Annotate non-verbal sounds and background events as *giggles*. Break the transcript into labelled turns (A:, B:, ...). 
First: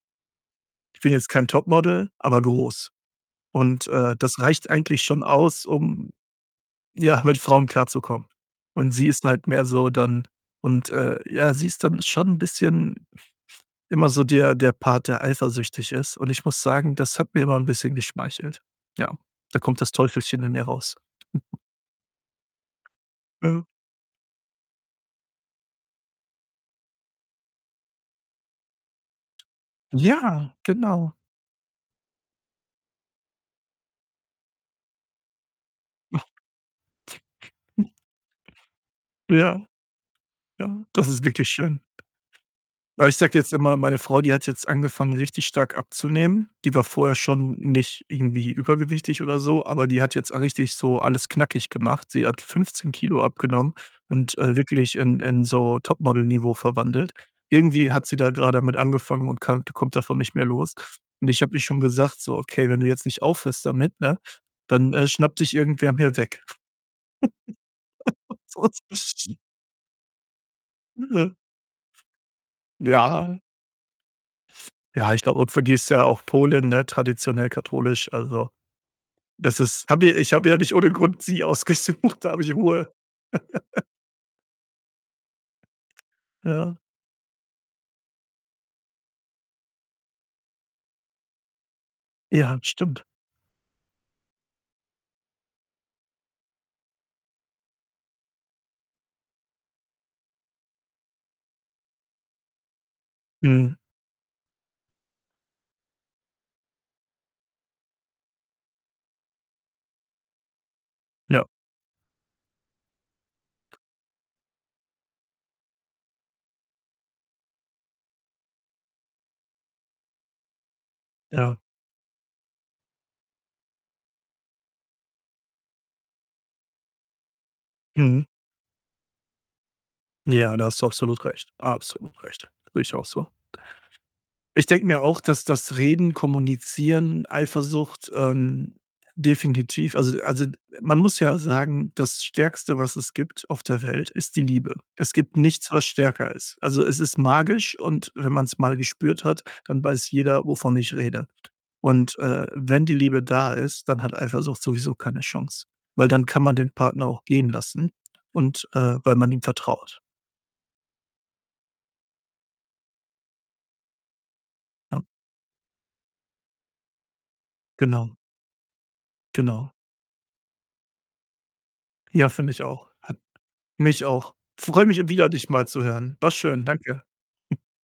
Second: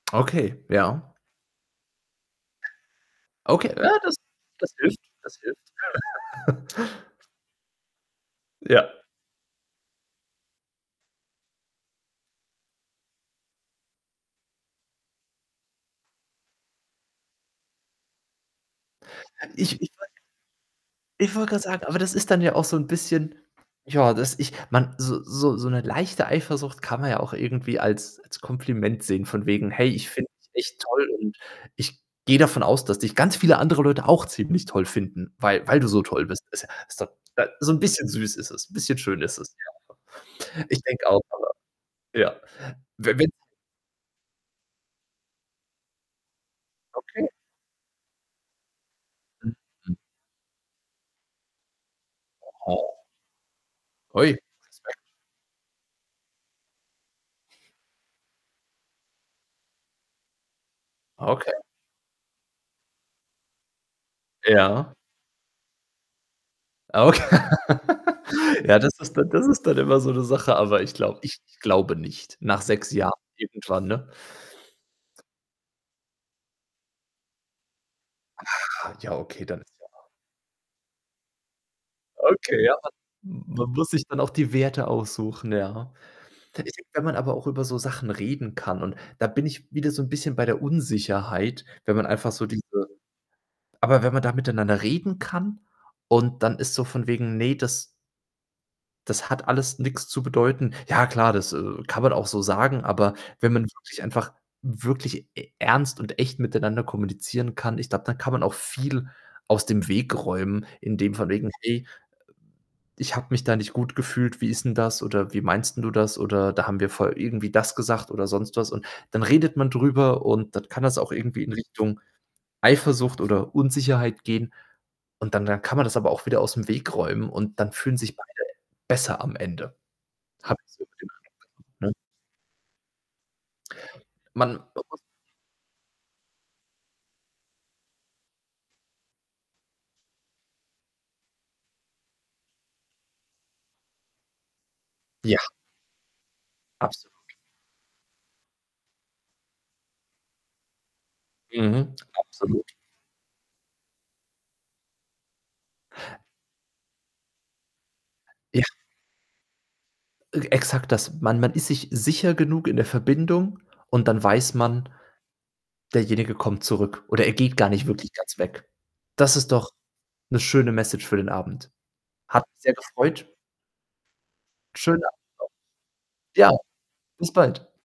A: Okay, ja.
B: Ich bin jetzt kein Topmodel, aber groß
A: Okay.
B: und,
A: Ja, das
B: äh, das reicht
A: das hilft
B: eigentlich schon
A: das hilft.
B: aus, um
A: *laughs*
B: ja, mit Frauen klarzukommen
A: Ja.
B: und sie ist halt mehr so dann und, äh, ja, sie ist dann schon 'n bisschen *chuckles* immer so der der Part, der eifersüchtig ist, und ich muss sagen, das hat mir immer 'n bisschen geschmeichelt. Ja, da kommt
A: Ich ich
B: das
A: woll
B: Teufelchen in mir raus.
A: ich wollte
B: *giggles*
A: grad sagen, aber das ist dann ja auch so 'n bisschen
B: Mhm.
A: ja, dass ich man so so so 'ne leichte Eifersucht kann man ja auch irgendwie als als Kompliment sehen von wegen: „Hey, ich finde
B: Ja,
A: dich toll
B: genau.
A: und ich gehe davon aus, dass dich ganz viele andere Leute auch ziemlich toll finden, weil weil du so toll
B: *chuckles*
A: bist.“ Ist ja ist doch äh, so 'n
B: *snorts*
A: bisschen süß ist es, bisschen schön ist es,
B: Ja,
A: ja.. *unintelligible* Ich
B: ja, das
A: denke auch,
B: ist
A: aber
B: wirklich schön.
A: ja.
B: Weil ich
A: We
B: sage
A: wenn
B: dir jetzt einmal: Meine Frau, die hat jetzt angefangen, richtig stark abzunehmen. Die war vorher
A: Okay.
B: schon nicht irgendwie übergewichtig oder so, aber
A: Mhm.
B: die hat jetzt richtig so alles knackig gemacht. Sie hat 15
A: Oho.
B: Kilo abgenommen
A: Oi,
B: und, äh, wirklich
A: Respekt.
B: in in so Top-Model-Niveau verwandelt. Irgendwie hat sie da grade damit angefangen und kann kommt davon nicht mehr los und ich
A: Okay.
B: habe ihr schon gesagt: „So, okay, wenn du jetzt nicht aufhörst damit, ne, dann,
A: Ja.
B: äh, schnappt dich irgendwer mir weg.”
A: Okay.
B: *laughs*
A: *laughs*
B: So
A: Ja, das ist
B: ist
A: dann
B: *laughs*
A: das ist dann immer so 'ne Sache, aber ich glaube
B: *unintelligible*
A: ich glaube nicht. Nach 6 Jahren
B: Ja.
A: irgendwann, ne?
B: Ja, ich glaube, und für die ist ja auch Polen, ne, traditionell katholisch, also,
A: Ah, ja, okay, dann
B: das
A: ist sie
B: ist
A: aber
B: habe ja ich habe ja nicht ohne Grund sie ausgesucht, da habe ich
A: Okay, ja, man
B: Ruhe.
A: m man
B: *laughs*
A: muss sich dann auch die Werte aussuchen, ja.
B: Ja.
A: *unintelligible* aber auch über so Sachen reden kann, und da bin ich wieder so 'n bisschen bei der Unsicherheit, wenn man einfach so
B: Ja,
A: diese
B: stimmt.
A: aber wenn man da miteinander reden kann und dann ist so von wegen: „Ne, das” „das hat alles nix zu bedeuten.” Ja klar, das, äh, kann man auch so sagen, aber wenn man
B: Mhm.
A: wirklich einfach wirklich e ernst und echt miteinander kommunizieren kann, ich glaube, da kann man auch viel aus dem Weg räumen, in dem von
B: Ja.
A: wegen: „Hey, äh, ich habe mich da nicht gut gefühlt, wie ist 'n das oder wie meinst 'n du das?“, oder: „Da haben wir voll irgendwie das gesagt” oder sonst was, und dann redet man drüber und dann kann das auch irgendwie in
B: Ja.
A: Richtung Eifersucht oder Unsicherheit gehen und dann dann kann man das aber auch wieder aus'm Weg räumen und dann fühlen sich
B: Mhm.
A: beide besser am Ende.
B: Ja,
A: Habe
B: da
A: ich
B: hast
A: so
B: du
A: den
B: absolut recht
A: Eindruck, ne?
B: absolut recht. Sehe ich auch so.
A: Man
B: Ich
A: noch
B: denke
A: was
B: mir auch, dass das Reden, Kommunizieren, Eifersucht, ähm, definitiv also also, man muss ja sagen, das Stärkste, was es gibt auf der Welt, ist die Liebe. Es
A: Ja.
B: gibt nichts, was stärker ist. Also, es ist
A: Absolut.
B: magisch und wenn man's mal gespürt hat, dann weiß jeder, wovon ich rede.
A: Mhm,
B: Und, äh,
A: absolut.
B: wenn die Liebe da ist, dann hat Eifersucht sowieso keine Chance, weil, dann kann man den Partner auch gehen lassen
A: Ja.
B: und, äh weil man ihm vertraut.
A: Äh, exakt das. Man man ist sich sicher genug in der Verbindung und dann weiß man
B: Ja.
A: derjenige kommt zurück oder er geht gar nicht wirklich
B: Genau.
A: ganz weg. Das ist doch
B: Genau.
A: 'ne schöne Message für den Abend.
B: Ja,
A: Hat
B: finde ich
A: mich sehr
B: auch. Hat
A: gefreut
B: mich auch. Freue
A: Schönen
B: mich
A: Abend
B: wieder, dich mal zu hören. War
A: noch. Ja,
B: schön, danke.
A: bis
B: *chuckles*
A: bald.